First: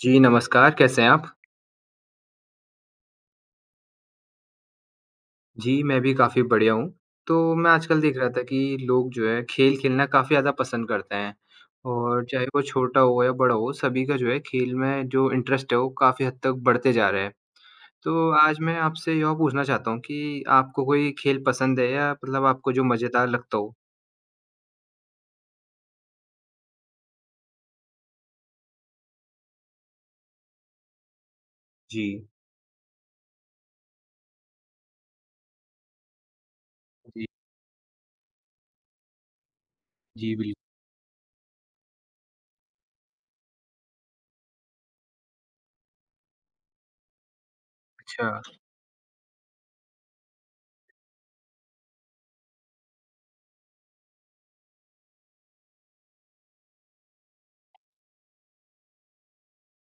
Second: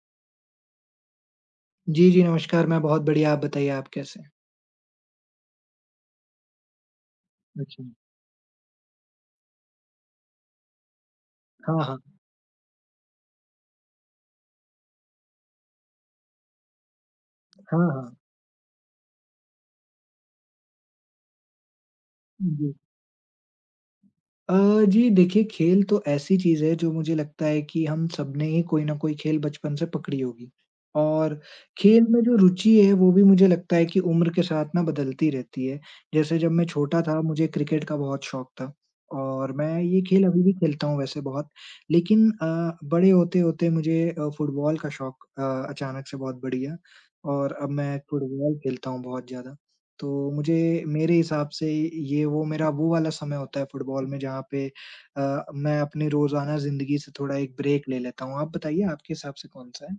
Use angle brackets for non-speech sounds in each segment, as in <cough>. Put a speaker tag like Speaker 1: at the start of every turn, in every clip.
Speaker 1: जी, नमस्कार, कैसे हैं आप?
Speaker 2: जी, जी, नमस्कार, मैं बहुत बढ़िया, आप बताइए आप कैसे हैं?
Speaker 1: जी, मैं भी काफ़ी बढ़िया हूँ। तो मैं
Speaker 2: अच्छा।
Speaker 1: आजकल देख रहा था कि लोग जो है खेल खेलना काफ़ी ज़्यादा पसंद करते हैं
Speaker 2: हाँ, हाँ।
Speaker 1: और चाहे वो छोटा हो या बड़ा हो, सभी का जो है खेल में जो इंटरेस्ट है वो काफ़ी हद तक बढ़ते जा रहे हैं।
Speaker 2: हाँ, हाँ।
Speaker 1: तो आज मैं आपसे यह पूछना चाहता हूँ कि आपको कोई खेल पसंद है या मतलब आपको
Speaker 2: जी।
Speaker 1: जो मज़ेदार लगता हो?
Speaker 2: अ, जी देखिए, खेल तो ऐसी चीज़ है जो मुझे लगता है कि हम सबने ही कोई न कोई खेल बचपन से पकड़ी होगी। और
Speaker 1: जी।
Speaker 2: खेल में जो रुचि है वो भी मुझे लगता है कि उम्र के साथ ना बदलती रहती है। जैसे जब मैं छोटा था
Speaker 1: जी,
Speaker 2: मुझे क्रिकेट का बहुत शौक था और मैं ये खेल
Speaker 1: जी,
Speaker 2: अभी भी
Speaker 1: बिल्कुल।
Speaker 2: खेलता हूँ वैसे बहुत। लेकिन बड़े होते-होते मुझे फुटबॉल का शौक अचानक से बहुत बढ़ गया और अब मैं
Speaker 1: अच्छा।
Speaker 2: फुटबॉल खेलता हूँ बहुत ज़्यादा। तो मुझे मेरे हिसाब से ये वो मेरा वो वाला समय होता है फुटबॉल में जहाँ पे मैं अपनी रोज़ाना ज़िंदगी से थोड़ा एक ब्रेक ले लेता हूँ। आप बताइए आपके हिसाब से कौन-सा है?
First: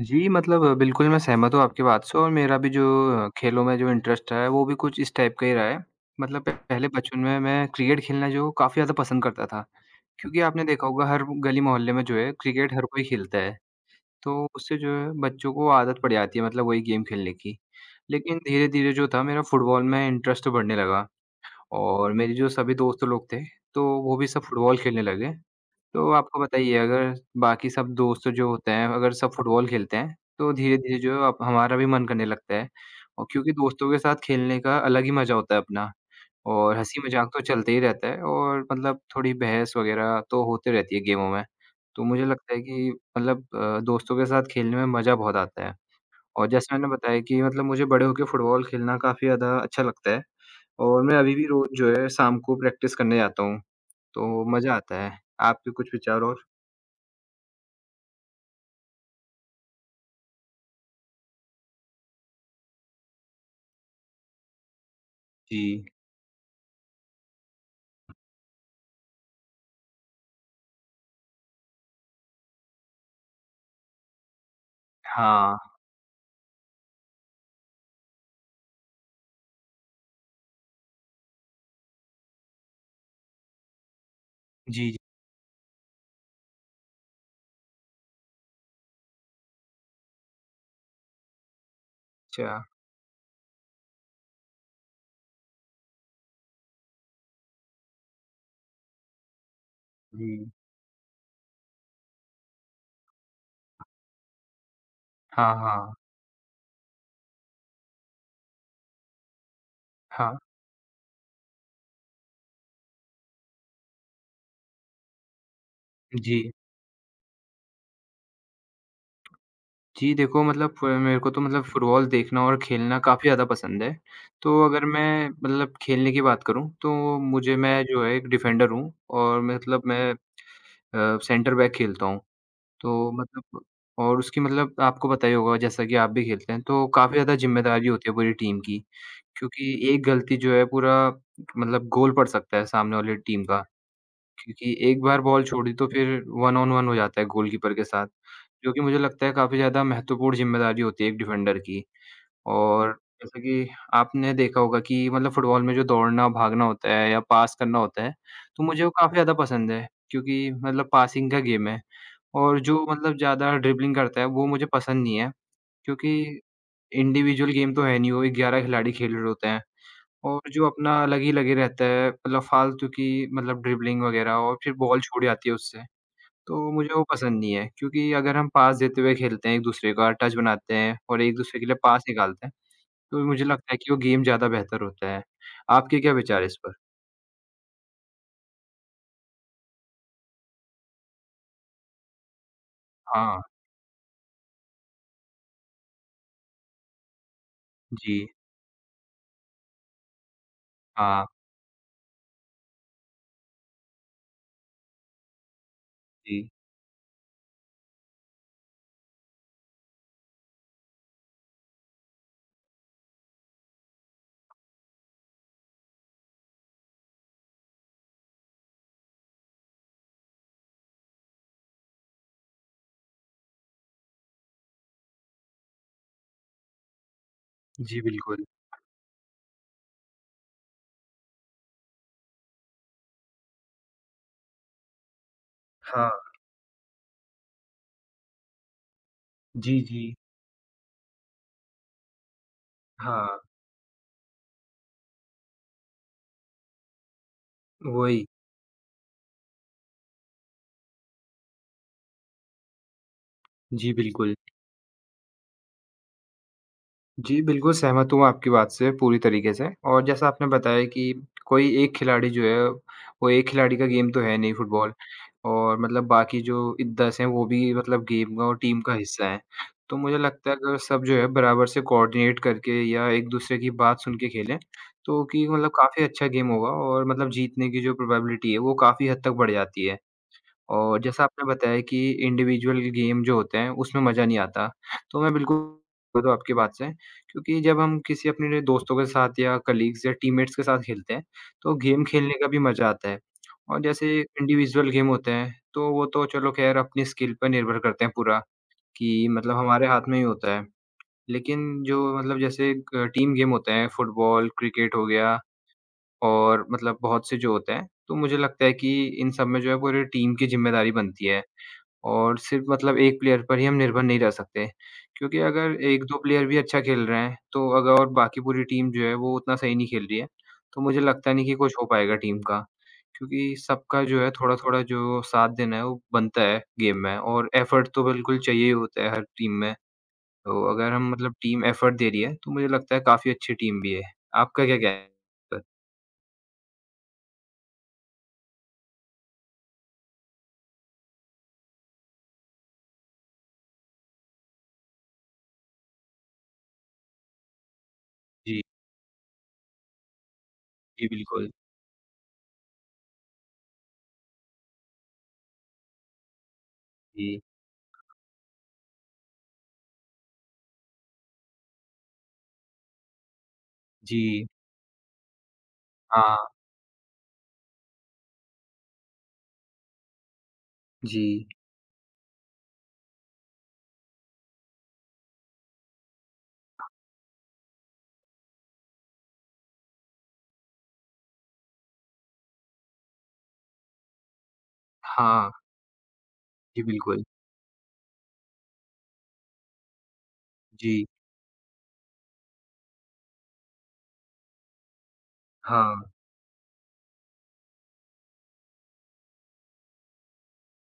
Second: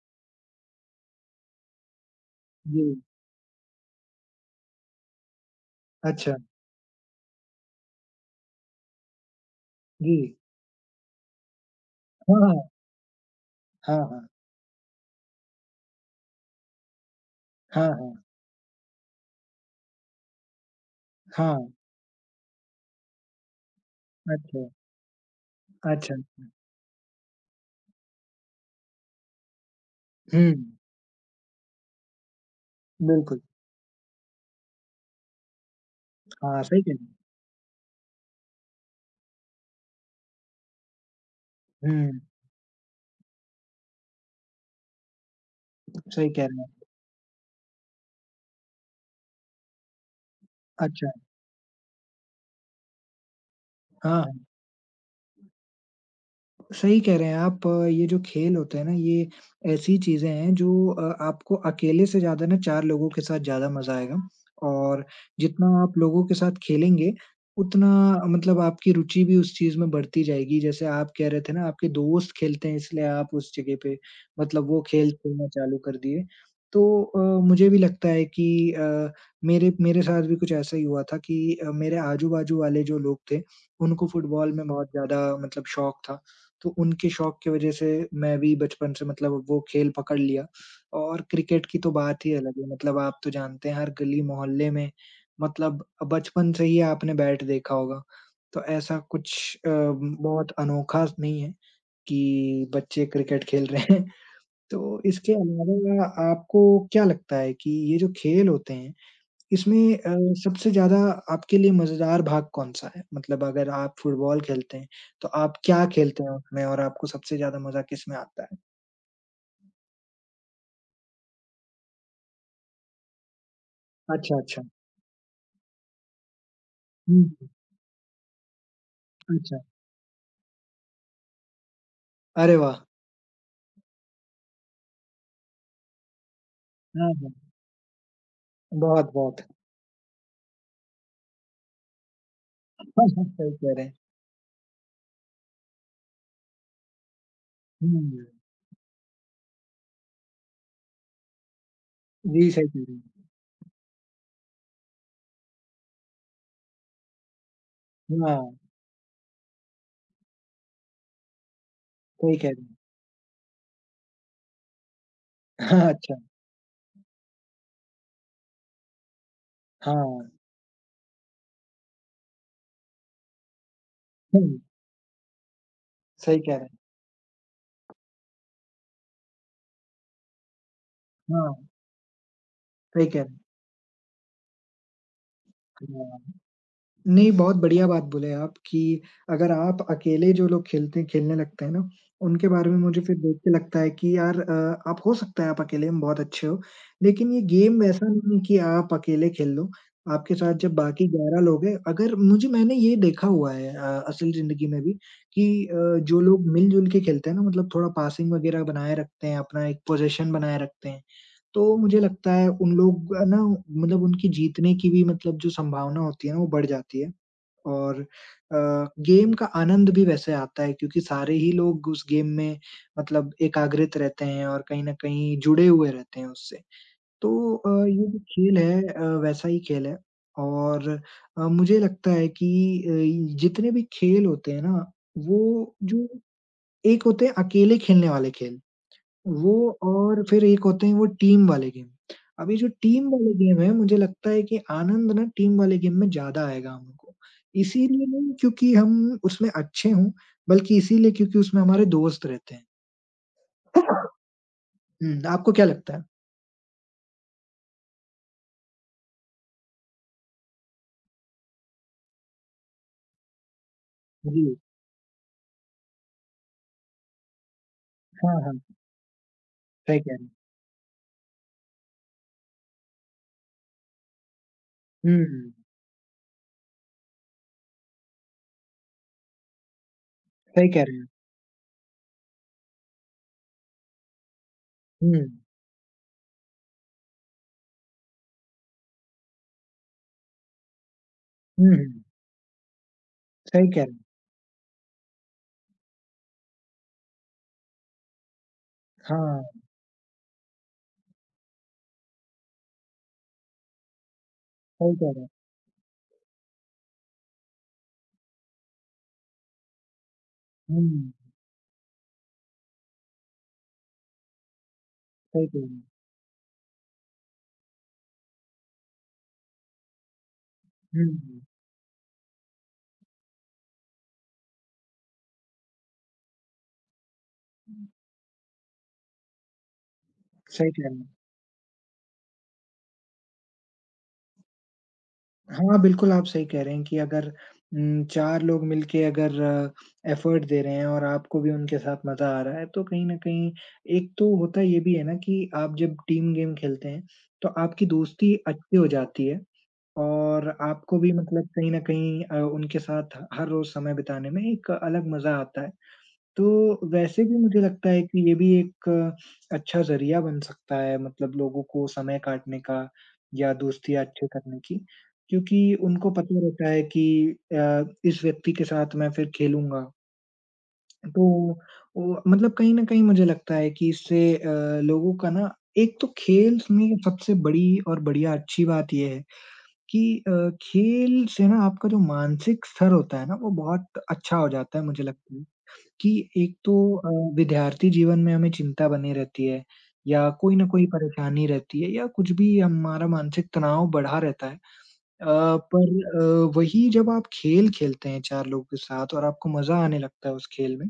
Speaker 1: जी, मतलब बिल्कुल मैं सहमत हूँ आपकी बात से और मेरा भी
Speaker 2: जी,
Speaker 1: जो खेलों में जो इंटरेस्ट है, वो भी कुछ इस टाइप का ही रहा है।
Speaker 2: अच्छा,
Speaker 1: मतलब पहले बचपन में मैं क्रिकेट खेलना जो काफ़ी ज़्यादा पसंद करता था,
Speaker 2: जी।
Speaker 1: क्योंकि आपने देखा होगा हर गली मोहल्ले में जो है
Speaker 2: हाँ, हाँ।
Speaker 1: क्रिकेट हर कोई खेलता है,
Speaker 2: हाँ, हाँ।
Speaker 1: तो उससे जो है बच्चों को आदत पड़ जाती है मतलब वही गेम खेलने की।
Speaker 2: हाँ, हाँ।
Speaker 1: लेकिन धीरे-धीरे जो था मेरा फुटबॉल में इंटरेस्ट बढ़ने लगा
Speaker 2: हाँ,
Speaker 1: और मेरे जो सभी दोस्त लोग थे, तो वो भी सब
Speaker 2: अच्छा,
Speaker 1: फुटबॉल खेलने लगे। तो
Speaker 2: अच्छा,
Speaker 1: आपको
Speaker 2: अच्छा।
Speaker 1: बताइए अगर बाकी सब दोस्त जो होते हैं, अगर सब फ़ुटबॉल खेलते हैं,
Speaker 2: हुँ,
Speaker 1: तो धीरे-धीरे जो है अब हमारा भी मन करने लगता है और
Speaker 2: बिल्कुल।
Speaker 1: क्योंकि दोस्तों के साथ खेलने का अलग ही मज़ा होता है अपना
Speaker 2: हाँ,
Speaker 1: और
Speaker 2: सही कह रहे हैं।
Speaker 1: हँसी-मज़ाक तो चलते ही रहता है और मतलब थोड़ी बहस वग़ैरह तो होते रहती है गेमों में। तो
Speaker 2: हुँ,
Speaker 1: मुझे लगता है कि मतलब दोस्तों के साथ खेलने में मज़ा बहुत आता है
Speaker 2: सही कह
Speaker 1: और
Speaker 2: रहे हैं।
Speaker 1: जैसे मैंने बताया कि मतलब मुझे बड़े होके फ़ुटबॉल खेलना काफ़ी ज़्यादा अच्छा लगता है और
Speaker 2: अच्छा,
Speaker 1: मैं अभी भी रोज़ जो है शाम को प्रैक्टिस करने जाता हूँ,
Speaker 2: हाँ, हाँ।
Speaker 1: तो मज़ा आता है। आपके कुछ विचार और?
Speaker 2: सही कह रहे हैं आप। ये जो खेल होते हैं ना, ये ऐसी चीज़ें हैं जो आपको अकेले से ज़्यादा ना 4 लोगों के साथ ज़्यादा मज़ा आएगा और जितना
Speaker 1: जी,
Speaker 2: आप लोगों के साथ खेलेंगे, उतना मतलब आपकी रुचि भी उस चीज़ में बढ़ती जाएगी। जैसे आप कह रहे थे ना, आपके दोस्त खेलते हैं इसलिए आप उस जगह पे मतलब वो खेल खेलना
Speaker 1: हाँ,
Speaker 2: चालू कर दिए। तो मुझे भी लगता है कि मेरे मेरे साथ भी कुछ ऐसा ही हुआ था कि मेरे आजू-बाजू वाले जो लोग थे, उनको फुटबॉल में बहुत
Speaker 1: जी, जी,
Speaker 2: ज़्यादा मतलब शौक था। तो उनके शौक की वजह से मैं भी बचपन से मतलब वो खेल पकड़ लिया और क्रिकेट की तो बात ही
Speaker 1: अच्छा,
Speaker 2: अलग है मतलब आप तो जानते हैं हर गली मोहल्ले में मतलब बचपन से ही आपने बैट देखा होगा। तो ऐसा कुछ बहुत
Speaker 1: जी,
Speaker 2: अनोखा नहीं है कि बच्चे क्रिकेट खेल रहे हैं। तो इसके
Speaker 1: हाँ, हाँ,
Speaker 2: अलावा आपको क्या लगता है कि ये जो खेल होते हैं इसमें
Speaker 1: हाँ,
Speaker 2: सबसे ज़्यादा आपके लिए मज़ेदार भाग कौन-सा है? मतलब अगर आप फुटबॉल खेलते हैं, तो आप क्या खेलते हैं
Speaker 1: जी।
Speaker 2: उसमें और आपको सबसे ज़्यादा मज़ा किसमें आता है?
Speaker 1: जी, देखो मतलब फ मेरे को तो मतलब फुटबॉल देखना और खेलना काफ़ी ज़्यादा पसंद है।
Speaker 2: अच्छा, अच्छा।
Speaker 1: तो अगर मैं मतलब खेलने की बात करूँ तो
Speaker 2: हुँ, हुँ।
Speaker 1: मुझे मैं जो है एक डिफेंडर हूँ और
Speaker 2: अच्छा।
Speaker 1: मतलब मैं सेंटर बैक खेलता हूँ।
Speaker 2: अरे वाह!
Speaker 1: तो मतलब और उसकी मतलब आपको पता ही होगा जैसा कि आप भी खेलते हैं तो
Speaker 2: हाँ,
Speaker 1: काफ़ी
Speaker 2: हाँ।
Speaker 1: ज़्यादा ज़िम्मेदारी होती है पूरी टीम की।
Speaker 2: बहुत, बहुत।
Speaker 1: क्योंकि एक गलती जो है पूरा मतलब गोल पड़ सकता है
Speaker 2: <laughs>
Speaker 1: सामने वाली
Speaker 2: सही
Speaker 1: टीम का।
Speaker 2: कह रहे हैं।
Speaker 1: क्योंकि एक बार बॉल छोड़ी तो फिर वन ऑन वन हो जाता है गोलकीपर के साथ,
Speaker 2: हुँ।
Speaker 1: जो कि मुझे लगता है काफ़ी ज़्यादा महत्वपूर्ण ज़िम्मेदारी होती है एक डिफेंडर की।
Speaker 2: जी, सही कह
Speaker 1: और
Speaker 2: रहे
Speaker 1: जैसे कि आपने देखा होगा कि मतलब फुटबॉल में जो दौड़ना, भागना होता है या पास करना होता है,
Speaker 2: हैं। हाँ,
Speaker 1: तो मुझे वो काफ़ी ज़्यादा पसंद है क्योंकि मतलब पासिंग का गेम है।
Speaker 2: सही कह
Speaker 1: और
Speaker 2: रहे हैं।
Speaker 1: जो मतलब ज़्यादा ड्रिबलिंग करता है वो मुझे पसंद नहीं है
Speaker 2: हाँ, अच्छा।
Speaker 1: क्योंकि इंडिविजुअल गेम तो है नहीं, वो 11 खिलाड़ी खेल रहे होते हैं।
Speaker 2: हाँ।
Speaker 1: और जो अपना अलग ही लगे रहता है, मतलब फालतू की मतलब ड्रिबलिंग वगैरह
Speaker 2: हुँ,
Speaker 1: और फिर बॉल छूट जाती है उससे,
Speaker 2: सही कह रहे
Speaker 1: तो
Speaker 2: हैं।
Speaker 1: मुझे वो पसंद नहीं है। क्योंकि अगर हम पास देते हुए खेलते हैं एक-दूसरे का, टच बनाते हैं और एक-दूसरे
Speaker 2: हाँ,
Speaker 1: के लिए पास निकालते हैं,
Speaker 2: सही कह
Speaker 1: तो
Speaker 2: रहे
Speaker 1: मुझे लगता है कि वो गेम ज़्यादा बेहतर होता है।
Speaker 2: हैं।
Speaker 1: आपके क्या
Speaker 2: हाँ।
Speaker 1: विचार है इस पर?
Speaker 2: नहीं, बहुत बढ़िया बात बोले आप कि अगर आप अकेले जो लोग खेलते खेलने लगते हैं ना, उनके बारे में मुझे फिर देख
Speaker 1: हाँ,
Speaker 2: के लगता है कि यार आप हो सकता है आप अकेले में बहुत अच्छे हो, लेकिन ये गेम वैसा
Speaker 1: जी।
Speaker 2: नहीं है कि आप अकेले खेल लो। आपके साथ जब बाकी
Speaker 1: हाँ,
Speaker 2: 11 लोग हैं अगर मुझे मैंने ये देखा हुआ है असल ज़िंदगी में भी कि जो लोग
Speaker 1: जी।
Speaker 2: मिल-जुल के खेलते हैं ना मतलब थोड़ा पासिंग वगैरह बनाए रखते हैं, अपना एक पोज़ीशन बनाए रखते हैं, तो मुझे लगता है उन लोग ना मतलब उनकी जीतने की भी मतलब जो संभावना होती है ना, वो बढ़ जाती है। और गेम का आनंद भी वैसे आता है क्योंकि सारे ही लोग उस गेम में मतलब एकाग्रित रहते हैं और कहीं न कहीं जुड़े हुए रहते हैं उससे। तो
Speaker 1: जी,
Speaker 2: ये जो
Speaker 1: बिल्कुल।
Speaker 2: खेल है वैसा ही खेल है और मुझे लगता है कि जितने भी खेल होते हैं ना, वो जो
Speaker 1: हाँ।
Speaker 2: एक होते हैं अकेले खेलने वाले खेल। वो
Speaker 1: जी, जी।
Speaker 2: और फिर एक होते हैं वो टीम वाले गेम। अभी जो टीम वाले
Speaker 1: हाँ,
Speaker 2: गेम हैं, मुझे लगता है कि आनंद ना टीम वाले गेम में ज़्यादा आएगा हमको। इसीलिए
Speaker 1: वही।
Speaker 2: नहीं क्योंकि हम उसमें अच्छे हों, बल्कि इसीलिए क्योंकि उसमें हमारे दोस्त रहते हैं।
Speaker 1: जी, बिल्कुल।
Speaker 2: हुँ, आपको क्या लगता है?
Speaker 1: जी, बिल्कुल सहमत हूँ आपकी बात से पूरी तरीके से और जैसा आपने बताया कि कोई एक खिलाड़ी जो है, वो एक खिलाड़ी का गेम तो है नहीं
Speaker 2: जी,
Speaker 1: फुटबॉल और मतलब बाकी जो इ 10 हैं वो भी मतलब
Speaker 2: हाँ,
Speaker 1: गेम का और
Speaker 2: हाँ,
Speaker 1: टीम का हिस्सा हैं। तो
Speaker 2: सही कह
Speaker 1: मुझे
Speaker 2: रहे हैं।
Speaker 1: लगता है अगर सब जो है बराबर से कोऑर्डिनेट करके या एक-दूसरे की बात सुन के खेलें, तो कि
Speaker 2: हुँ,
Speaker 1: मतलब काफ़ी अच्छा गेम होगा और मतलब जीतने की जो प्रोबेबिलिटी है वो काफ़ी हद तक बढ़ जाती है।
Speaker 2: सही कह रहे
Speaker 1: और
Speaker 2: हैं।
Speaker 1: जैसा आपने बताया कि इंडिविजुअल गेम जो होते हैं, उसमें मज़ा नहीं आता।
Speaker 2: हुँ,
Speaker 1: तो मैं बिल्कुल तो आपकी बात से क्योंकि जब हम किसी अपने दोस्तों के साथ या कलीग्स या टीममेट्स के साथ खेलते हैं,
Speaker 2: हुँ,
Speaker 1: तो
Speaker 2: हुँ,
Speaker 1: गेम खेलने का भी मज़ा आता है।
Speaker 2: सही कह
Speaker 1: और
Speaker 2: रहे हैं।
Speaker 1: जैसे इंडिविजुअल गेम होते हैं, तो वो तो चलो ख़ैर अपनी स्किल पर निर्भर करते हैं पूरा कि
Speaker 2: हाँ,
Speaker 1: मतलब हमारे हाथ में ही होता है। लेकिन जो मतलब जैसे क टीम गेम होते हैं, फुटबॉल, क्रिकेट
Speaker 2: सही
Speaker 1: हो
Speaker 2: कह रहे हैं।
Speaker 1: गया और मतलब बहुत से जो होते हैं, तो मुझे लगता है कि इन सब में जो है पूरी टीम की ज़िम्मेदारी
Speaker 2: हुँ,
Speaker 1: बनती है। और सिर्फ़ मतलब एक प्लेयर पर ही हम निर्भर नहीं रह सकते, क्योंकि
Speaker 2: सही कह रहे
Speaker 1: अगर
Speaker 2: हैं।
Speaker 1: 1-2 प्लेयर भी अच्छा खेल रहे हैं, तो अगर और बाकी पूरी टीम जो है वो उतना सही नहीं खेल रही है, तो मुझे
Speaker 2: हुँ,
Speaker 1: लगता नहीं कि कुछ हो पाएगा टीम का। क्योंकि सबका जो है थोड़ा-थोड़ा जो साथ देना है वो बनता है गेम में और एफ़र्ट तो बिल्कुल चाहिए ही होता है हर टीम में। तो
Speaker 2: सही कह
Speaker 1: अगर
Speaker 2: रहे हैं।
Speaker 1: हम मतलब टीम एफ़र्ट दे रही है, तो मुझे लगता है काफ़ी अच्छी टीम भी है। आपका क्या कहना है इस पर?
Speaker 2: हाँ, बिल्कुल आप सही कह रहे हैं कि अगर 4 लोग मिलके अगर एफ़र्ट दे रहे हैं और आपको भी उनके साथ मज़ा आ रहा है, तो कहीं न कहीं एक तो होता ये भी है ना कि आप जब टीम गेम खेलते हैं, तो आपकी दोस्ती
Speaker 1: जी,
Speaker 2: अच्छी हो जाती है और आपको
Speaker 1: जी
Speaker 2: भी मतलब
Speaker 1: बिल्कुल।
Speaker 2: कहीं न कहीं उनके साथ हर रोज़ समय बिताने में एक अलग मज़ा आता है। तो वैसे भी
Speaker 1: जी,
Speaker 2: मुझे लगता है कि ये भी एक अच्छा ज़रिया बन सकता है मतलब लोगों को समय काटने का या दोस्तियाँ अच्छे
Speaker 1: जी,
Speaker 2: करने की, क्योंकि उनको पता
Speaker 1: हाँ,
Speaker 2: रहता है कि इस व्यक्ति के साथ मैं फिर खेलूँगा। तो
Speaker 1: जी,
Speaker 2: वो मतलब कहीं न कहीं मुझे लगता है कि इससे लोगों का ना एक तो खेल में सबसे बड़ी और बढ़िया अच्छी बात ये है कि अ, खेल से ना आपका जो मानसिक स्तर होता है ना, वो बहुत अच्छा हो जाता है मुझे लगता है।
Speaker 1: हाँ,
Speaker 2: कि एक तो
Speaker 1: जी बिल्कुल।
Speaker 2: विद्यार्थी जीवन में हमें चिंता बनी रहती है या कोई ना कोई
Speaker 1: जी,
Speaker 2: परेशानी रहती है या कुछ भी हमारा मानसिक तनाव बढ़ा रहता है। अ, पर
Speaker 1: हाँ।
Speaker 2: वही जब आप खेल खेलते हैं 4 लोगों के साथ और आपको मज़ा आने लगता है उस खेल में,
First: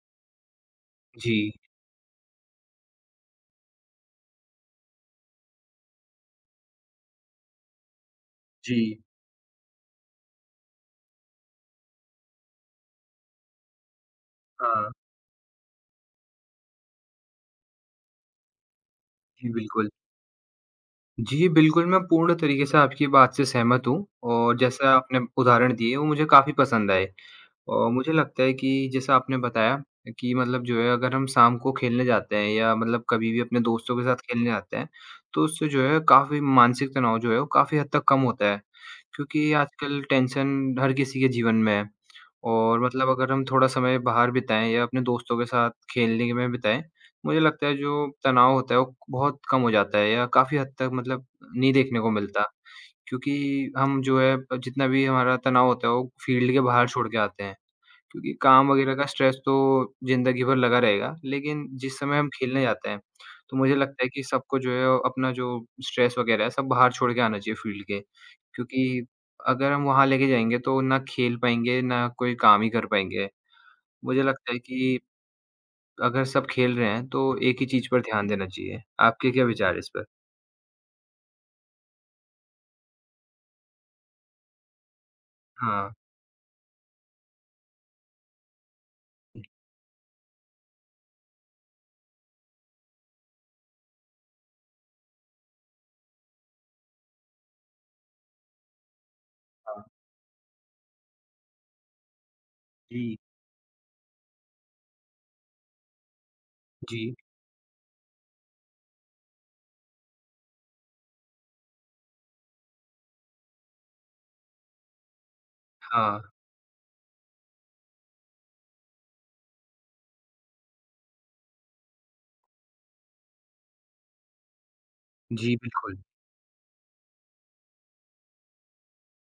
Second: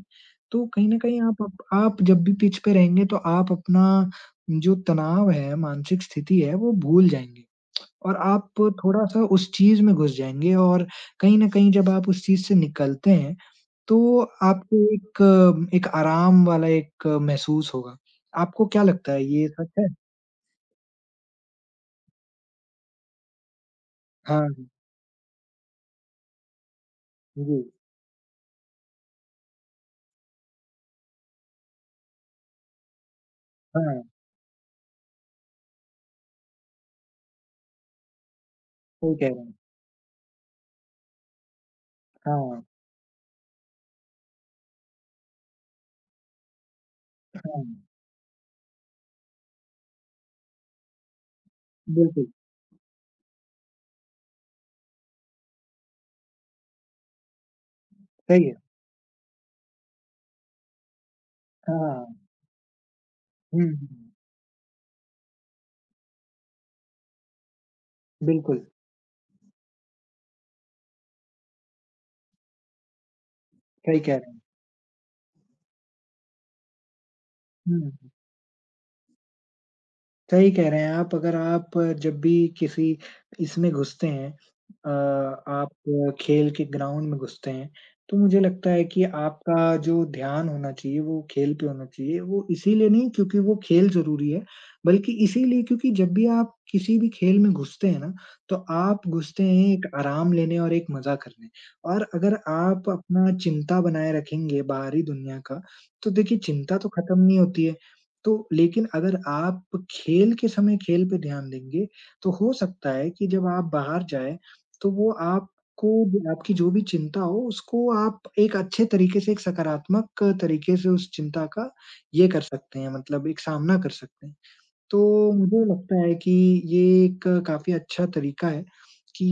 Speaker 2: तो कहीं न कहीं
Speaker 1: जी।
Speaker 2: आप जब भी पिच पे रहेंगे तो आप अपना जो तनाव है, मानसिक स्थिति है, वो भूल जाएँगे। और आप
Speaker 1: जी,
Speaker 2: थोड़ा-सा उस चीज़ में घुस जाएँगे और कहीं न कहीं जब आप उस चीज़ से निकलते हैं, तो आपको
Speaker 1: हाँ।
Speaker 2: एक एक आराम वाला एक महसूस होगा। आपको क्या लगता है ये
Speaker 1: जी,
Speaker 2: सच है?
Speaker 1: बिल्कुल। जी, बिल्कुल, मैं पूर्ण तरीके से आपकी बात से सहमत हूँ
Speaker 2: हाँ,
Speaker 1: और जैसा आपने उदाहरण दिए, वो मुझे काफ़ी पसंद आए।
Speaker 2: जी।
Speaker 1: और मुझे लगता है कि जैसा आपने बताया कि मतलब जो है अगर हम शाम को खेलने जाते हैं या मतलब कभी भी अपने दोस्तों
Speaker 2: हाँ,
Speaker 1: के साथ खेलने जाते हैं, तो उससे जो है काफ़ी मानसिक तनाव जो है वो काफ़ी हद तक कम होता है।
Speaker 2: सही कह रहे
Speaker 1: क्योंकि
Speaker 2: हैं।
Speaker 1: आजकल टेंशन हर किसी के जीवन में है
Speaker 2: हाँ,
Speaker 1: और मतलब अगर हम थोड़ा समय बाहर बिताएँ या अपने दोस्तों के साथ खेलने में बिताएँ, मुझे
Speaker 2: हाँ,
Speaker 1: लगता है जो तनाव होता है वो बहुत कम हो जाता है या काफ़ी हद तक मतलब नहीं देखने को
Speaker 2: बिल्कुल,
Speaker 1: मिलता। क्योंकि हम जो है जितना भी हमारा तनाव होता है वो फ़ील्ड के बाहर छोड़ के आते हैं। क्योंकि
Speaker 2: सही है।
Speaker 1: काम वगैरह का स्ट्रेस तो ज़िंदगी भर लगा रहेगा, लेकिन जिस
Speaker 2: हाँ,
Speaker 1: समय हम खेलने जाते हैं, तो
Speaker 2: हुँ,
Speaker 1: मुझे लगता है
Speaker 2: हुँ,
Speaker 1: कि सबको जो है अपना जो स्ट्रेस वगैरह है सब बाहर छोड़ के आना चाहिए फ़ील्ड के।
Speaker 2: बिल्कुल,
Speaker 1: क्योंकि अगर हम वहाँ लेके जाएँगे तो ना खेल पाएँगे, ना कोई काम ही कर पाएँगे।
Speaker 2: सही कह
Speaker 1: मुझे
Speaker 2: रहे हैं।
Speaker 1: लगता है कि अगर सब खेल रहे हैं तो एक ही चीज़ पर
Speaker 2: हुँ।
Speaker 1: ध्यान देना चाहिए। आपके क्या विचार है इस पर?
Speaker 2: सही कह रहे हैं आप। अगर आप जब भी किसी इसमें घुसते हैं अ, आप
Speaker 1: हाँ।
Speaker 2: खेल के ग्राउंड में घुसते हैं, तो मुझे लगता है कि आपका जो ध्यान होना चाहिए वो खेल पे होना चाहिए। वो इसीलिए नहीं क्योंकि वो खेल ज़रूरी है, बल्कि इसीलिए क्योंकि जब भी आप किसी भी खेल में घुसते हैं ना, तो आप घुसते हैं
Speaker 1: हाँ।
Speaker 2: एक आराम लेने और एक मज़ा करने। और अगर आप
Speaker 1: जी,
Speaker 2: अपना चिंता बनाए रखेंगे बाहरी दुनिया का, तो देखिए चिंता तो
Speaker 1: जी।
Speaker 2: खत्म नहीं होती है। तो लेकिन अगर आप खेल के समय खेल पे ध्यान देंगे, तो हो सकता है कि जब आप बाहर जाएँ, तो वो आपको जो
Speaker 1: हाँ।
Speaker 2: आपकी जो भी चिंता हो, उसको आप एक अच्छे तरीके से, एक सकारात्मक तरीके से उस चिंता का ये कर सकते हैं मतलब एक सामना कर सकते हैं। तो
Speaker 1: जी,
Speaker 2: मुझे
Speaker 1: बिल्कुल।
Speaker 2: लगता है कि ये एक काफ़ी अच्छा तरीका है कि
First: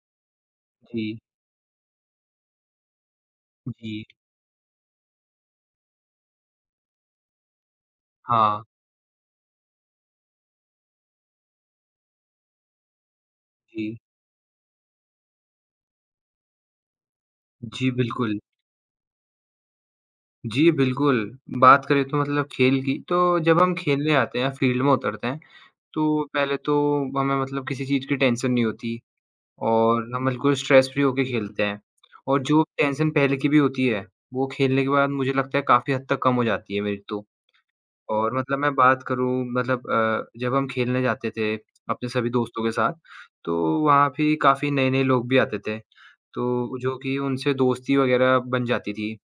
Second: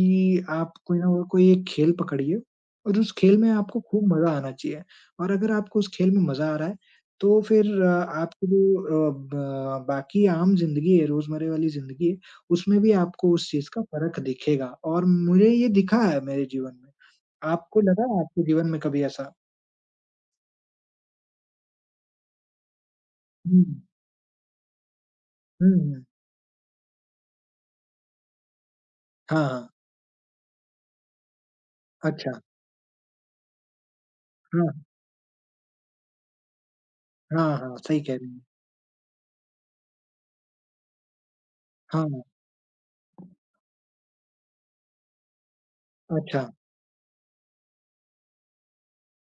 Speaker 2: आप कोई ना
Speaker 1: जी,
Speaker 2: कोई एक खेल पकड़िए और उस खेल में आपको खूब
Speaker 1: जी।
Speaker 2: मज़ा आना चाहिए और अगर आपको उस खेल में मज़ा आ रहा है, तो फिर आपकी
Speaker 1: हाँ।
Speaker 2: जो अ, ब बाकी आम ज़िंदगी है, रोज़मर्रा वाली ज़िंदगी है, उसमें भी आपको उस चीज़ का
Speaker 1: जी।
Speaker 2: फ़र्क दिखेगा और मुझे ये दिखा है मेरे जीवन में। आपको
Speaker 1: जी,
Speaker 2: लगा है
Speaker 1: बिल्कुल।
Speaker 2: आपके जीवन में कभी ऐसा?
Speaker 1: जी, बिल्कुल। बात करें तो मतलब खेल की, तो जब
Speaker 2: हुँ,
Speaker 1: हम खेलने आते हैं, फील्ड में उतरते हैं,
Speaker 2: हुँ, हुँ।
Speaker 1: तो पहले तो हमें मतलब किसी चीज़ की टेंशन नहीं होती
Speaker 2: हाँ, हाँ।
Speaker 1: और हम बिल्कुल स्ट्रेस फ्री होके खेलते हैं।
Speaker 2: अच्छा।
Speaker 1: और जो टेंशन पहले की भी होती है, वो खेलने
Speaker 2: हाँ,
Speaker 1: के बाद मुझे लगता है काफ़ी हद तक कम हो जाती है मेरी तो।
Speaker 2: हाँ, हाँ, सही कह रही
Speaker 1: और
Speaker 2: हैं।
Speaker 1: मतलब मैं बात करूँ मतलब जब हम खेलने जाते थे अपने
Speaker 2: हाँ,
Speaker 1: सभी दोस्तों के साथ, तो वहाँ भी काफ़ी नए-नए लोग भी आते थे।
Speaker 2: अच्छा।
Speaker 1: तो जो कि उनसे दोस्ती वग़ैरह बन जाती थी,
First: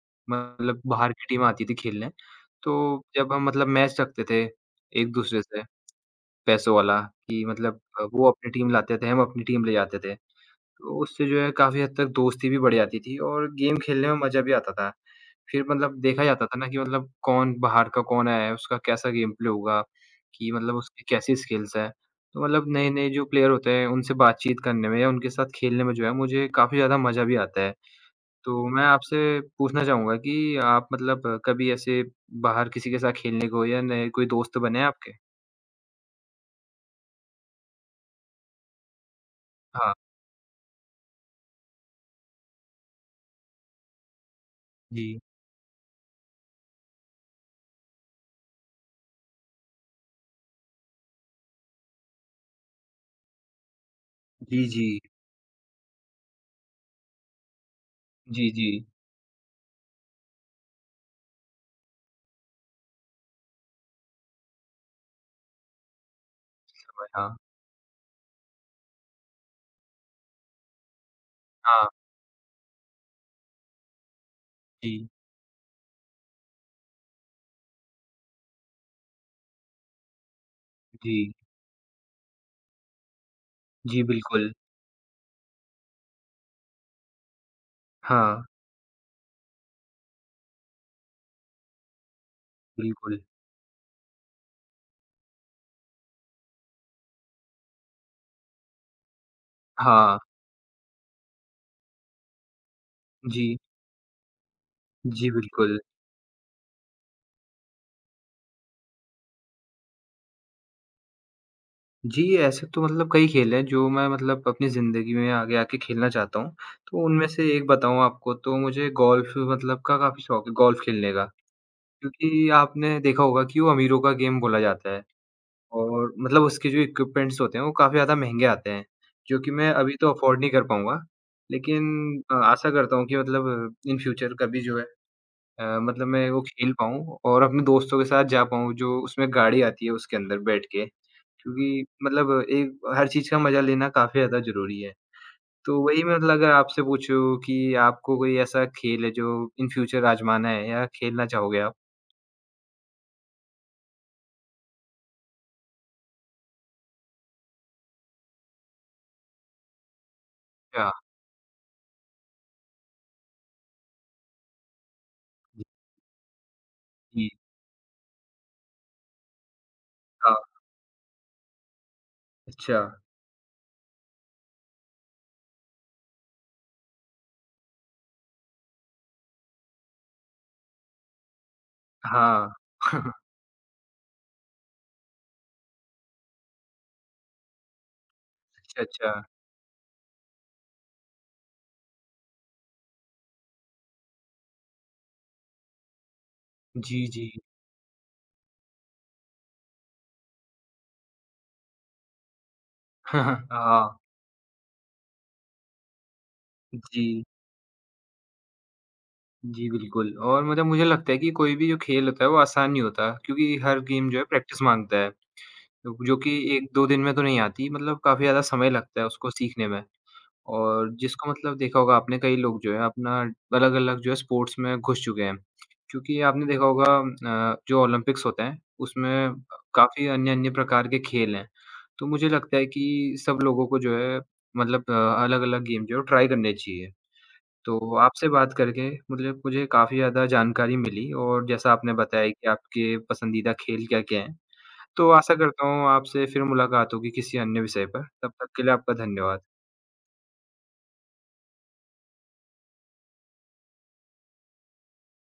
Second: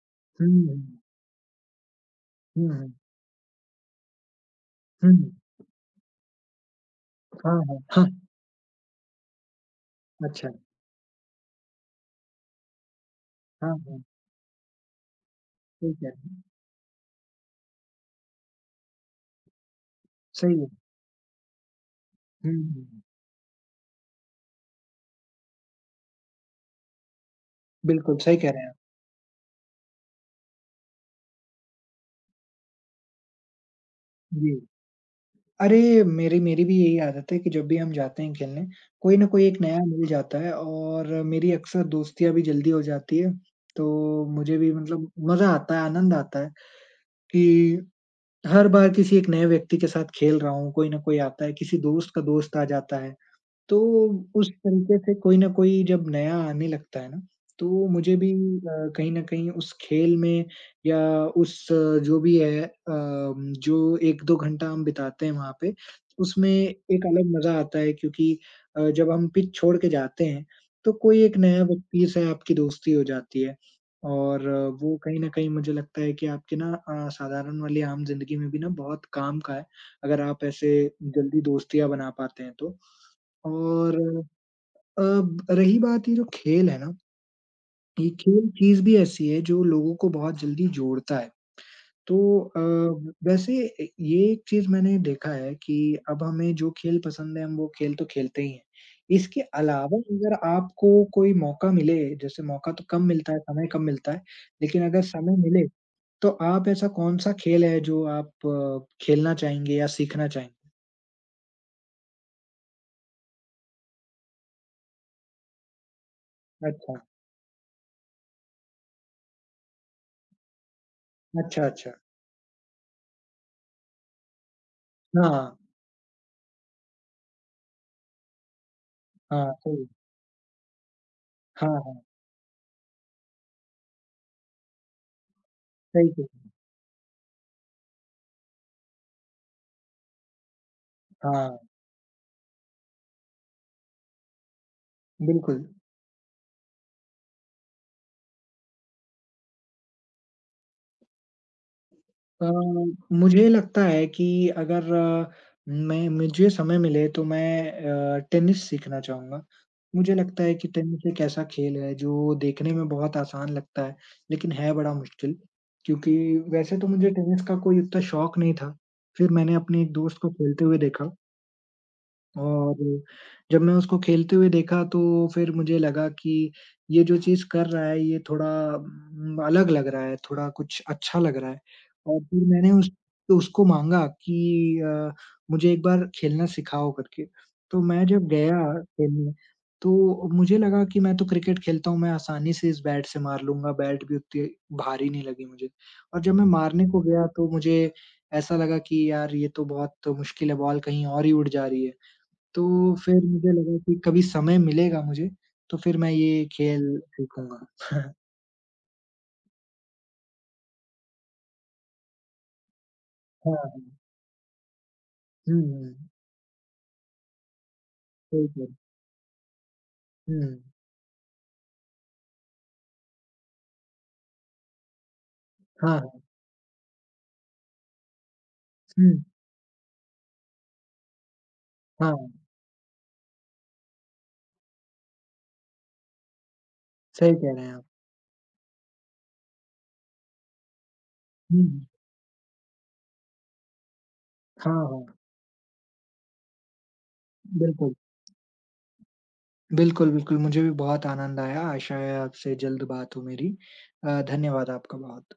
Speaker 2: हुँ,
Speaker 1: मतलब बाहर की टीम आती थी खेलने।
Speaker 2: हुँ,
Speaker 1: तो जब हम मतलब मैच रखते थे
Speaker 2: हुँ,
Speaker 1: एक-दूसरे से पैसों वाला कि
Speaker 2: हाँ, हाँ,
Speaker 1: मतलब
Speaker 2: हाँ,
Speaker 1: वो अपनी टीम लाते थे, हम अपनी टीम ले जाते थे।
Speaker 2: अच्छा,
Speaker 1: तो उससे जो है काफ़ी हद तक दोस्ती भी बढ़ जाती थी और
Speaker 2: हाँ,
Speaker 1: गेम
Speaker 2: हाँ,
Speaker 1: खेलने में मज़ा भी आता था। फिर
Speaker 2: सही
Speaker 1: मतलब
Speaker 2: कह
Speaker 1: देखा
Speaker 2: रहे हैं,
Speaker 1: जाता था ना कि मतलब कौन बाहर का कौन आया है, उसका कैसा गेम प्ले होगा, कि
Speaker 2: सही है।
Speaker 1: मतलब उसकी कैसी स्किल्स हैं। तो मतलब
Speaker 2: हुँ,
Speaker 1: नए-नए जो प्लेयर होते हैं उनसे बातचीत करने में या उनके साथ खेलने में जो है मुझे काफ़ी ज़्यादा मज़ा भी आता है।
Speaker 2: बिल्कुल सही कह रहे
Speaker 1: तो
Speaker 2: हैं आप।
Speaker 1: मैं आपसे पूछना चाहूँगा कि आप मतलब कभी ऐसे बाहर किसी के साथ खेलने को या नए कोई
Speaker 2: जी,
Speaker 1: दोस्त बने हैं आपके?
Speaker 2: अरे! मेरी मेरी भी यही आदत है कि जब भी हम जाते हैं खेलने, कोई न कोई एक नया
Speaker 1: हाँ।
Speaker 2: मिल जाता है और मेरी अक्सर दोस्तियाँ भी जल्दी हो जाती है, तो मुझे भी मतलब
Speaker 1: जी।
Speaker 2: मज़ा आता है, आनंद आता है कि हर बार किसी एक नए व्यक्ति के साथ खेल रहा हूँ, कोई न कोई आता है, किसी दोस्त का दोस्त आ जाता है। तो उस
Speaker 1: जी, जी।
Speaker 2: तरीके से कोई न कोई जब नया आने लगता है ना, तो मुझे भी
Speaker 1: जी, जी।
Speaker 2: कहीं न कहीं उस खेल में या उस जो भी है जो 1-2 घंटा हम बिताते हैं वहाँ पे, उसमें एक अलग
Speaker 1: हाँ।
Speaker 2: मज़ा आता है क्योंकि जब हम पिच छोड़ के जाते हैं, तो कोई एक नया
Speaker 1: हाँ।
Speaker 2: व्यक्ति से आपकी दोस्ती हो जाती है। और वो
Speaker 1: जी।
Speaker 2: कहीं न कहीं मुझे लगता है कि आपके ना साधारण वाली आम ज़िंदगी में भी ना बहुत काम का है, अगर आप ऐसे
Speaker 1: जी।
Speaker 2: जल्दी दोस्तियाँ बना पाते हैं तो। और
Speaker 1: जी, बिल्कुल।
Speaker 2: अब रही बात ये जो खेल है ना, ये
Speaker 1: हाँ,
Speaker 2: खेल चीज़ भी ऐसी है जो लोगों को बहुत जल्दी जोड़ता है। तो अ, व
Speaker 1: बिल्कुल।
Speaker 2: वैसे ए ये एक चीज़ मैंने देखा है कि अब हमें जो खेल पसंद है, हम वो खेल तो खेलते ही हैं। इसके अलावा
Speaker 1: हाँ,
Speaker 2: अगर आपको कोई मौका मिले, जैसे मौका तो कम मिलता है,
Speaker 1: जी।
Speaker 2: समय कम मिलता है, लेकिन अगर
Speaker 1: जी,
Speaker 2: समय मिले,
Speaker 1: बिल्कुल।
Speaker 2: तो आप ऐसा कौन-सा खेल है जो आप खेलना चाहेंगे या सीखना चाहेंगे?
Speaker 1: जी, ऐसे तो मतलब कई खेल हैं जो मैं मतलब अपनी ज़िंदगी में आगे आके खेलना चाहता हूँ।
Speaker 2: अच्छा,
Speaker 1: तो उनमें से एक बताऊँ आपको तो मुझे गोल्फ़ मतलब का काफ़ी शौक है गोल्फ़ खेलने का।
Speaker 2: अच्छा, अच्छा।
Speaker 1: क्योंकि आपने देखा होगा कि वो अमीरों का गेम बोला जाता है
Speaker 2: हाँ,
Speaker 1: और मतलब उसके जो इक्विपमेंट्स होते हैं वो काफ़ी ज़्यादा महँगे आते हैं, जो
Speaker 2: हाँ,
Speaker 1: कि मैं
Speaker 2: सही।
Speaker 1: अभी तो अफ़ोर्ड नहीं कर पाऊँगा।
Speaker 2: हाँ,
Speaker 1: लेकिन
Speaker 2: हाँ,
Speaker 1: आशा करता हूँ कि मतलब इन फ्यूचर कभी जो है
Speaker 2: सही
Speaker 1: मतलब
Speaker 2: कह
Speaker 1: मैं वो खेल पाऊँ और अपने दोस्तों के साथ जा पाऊँ जो उसमें गाड़ी आती है उसके अंदर बैठ के,
Speaker 2: हाँ,
Speaker 1: क्योंकि मतलब एक हर चीज़ का मज़ा लेना काफ़ी ज़्यादा ज़रूरी है।
Speaker 2: बिल्कुल।
Speaker 1: तो वही मैं मतलब अगर आपसे पूछूँ कि आपको कोई ऐसा खेल है जो इन फ्यूचर आज़माना है या खेलना चाहोगे आप?
Speaker 2: अ, मुझे लगता है कि अगर मैं मुझे समय मिले तो मैं टेनिस सीखना चाहूँगा। मुझे लगता है कि
Speaker 1: अच्छा,
Speaker 2: टेनिस एक ऐसा खेल है जो देखने में बहुत आसान लगता है, लेकिन है बड़ा मुश्किल क्योंकि वैसे तो मुझे
Speaker 1: जी,
Speaker 2: टेनिस का कोई इतना शौक नहीं था। फिर मैंने अपने एक दोस्त को
Speaker 1: हाँ,
Speaker 2: खेलते हुए देखा। और
Speaker 1: अच्छा,
Speaker 2: जब मैं उसको खेलते हुए देखा तो फिर मुझे लगा कि ये जो चीज़ कर रहा है ये थोड़ा अलग लग रहा है, थोड़ा कुछ अच्छा लग रहा है। और फिर
Speaker 1: हाँ।
Speaker 2: मैंने उस
Speaker 1: <laughs>
Speaker 2: तो उसको माँगा कि मुझे एक बार खेलना सिखाओ करके। तो मैं जब गया
Speaker 1: अच्छा, अच्छा।
Speaker 2: खेलने तो मुझे लगा कि मैं तो क्रिकेट खेलता हूँ, मैं आसानी से इस बैट से मार लूँगा, बैट भी उतनी भारी नहीं लगी मुझे। और जब मैं मारने को
Speaker 1: जी,
Speaker 2: गया
Speaker 1: जी।
Speaker 2: तो मुझे ऐसा लगा कि यार ये तो बहुत मुश्किल है, बॉल कहीं और ही उड़ जा रही है। तो फिर मुझे
Speaker 1: <laughs>
Speaker 2: लगा कि
Speaker 1: हाँ,
Speaker 2: कभी समय मिलेगा मुझे, तो फिर मैं ये खेल
Speaker 1: जी।
Speaker 2: सीखूँगा। हाँ,
Speaker 1: जी, बिल्कुल और मतलब मुझे लगता है कि कोई भी जो खेल होता है वो आसान नहीं होता क्योंकि हर
Speaker 2: हाँ।
Speaker 1: गेम जो है प्रैक्टिस माँगता है।
Speaker 2: हुँ, हुँ।
Speaker 1: जो कि 1-2 दिन में तो नहीं आती, मतलब काफ़ी ज़्यादा
Speaker 2: सही
Speaker 1: समय
Speaker 2: कह
Speaker 1: लगता है उसको सीखने में।
Speaker 2: हुँ,
Speaker 1: और जिसको मतलब देखा होगा आपने कई लोग जो है अपना अलग-अलग जो है स्पोर्ट्स में घुस चुके हैं।
Speaker 2: हाँ, हाँ।
Speaker 1: क्योंकि आपने देखा होगा जो ओलंपिक्स होते हैं,
Speaker 2: हुँ,
Speaker 1: उसमें काफ़ी अन्य-अन्य प्रकार के खेल हैं। तो
Speaker 2: हाँ,
Speaker 1: मुझे लगता है कि सब लोगों को जो है मतलब अलग-अलग गेम जो है ट्राई करने चाहिए।
Speaker 2: सही कह रहे हैं आप।
Speaker 1: तो आपसे बात करके मतलब मुझे काफ़ी ज़्यादा जानकारी मिली और
Speaker 2: हुँ,
Speaker 1: जैसा आपने बताया कि आपके पसंदीदा खेल क्या-क्या हैं।
Speaker 2: हाँ,
Speaker 1: तो
Speaker 2: हाँ।
Speaker 1: आशा करता हूँ आपसे फिर मुलाकात होगी किसी अन्य विषय
Speaker 2: बिल्कुल।
Speaker 1: पर। तब तक के लिए आपका धन्यवाद।
Speaker 2: बिल्कुल, बिल्कुल मुझे भी बहुत आनंद आया, आशा है आपसे जल्द बात हो मेरी। धन्यवाद आपका बहुत।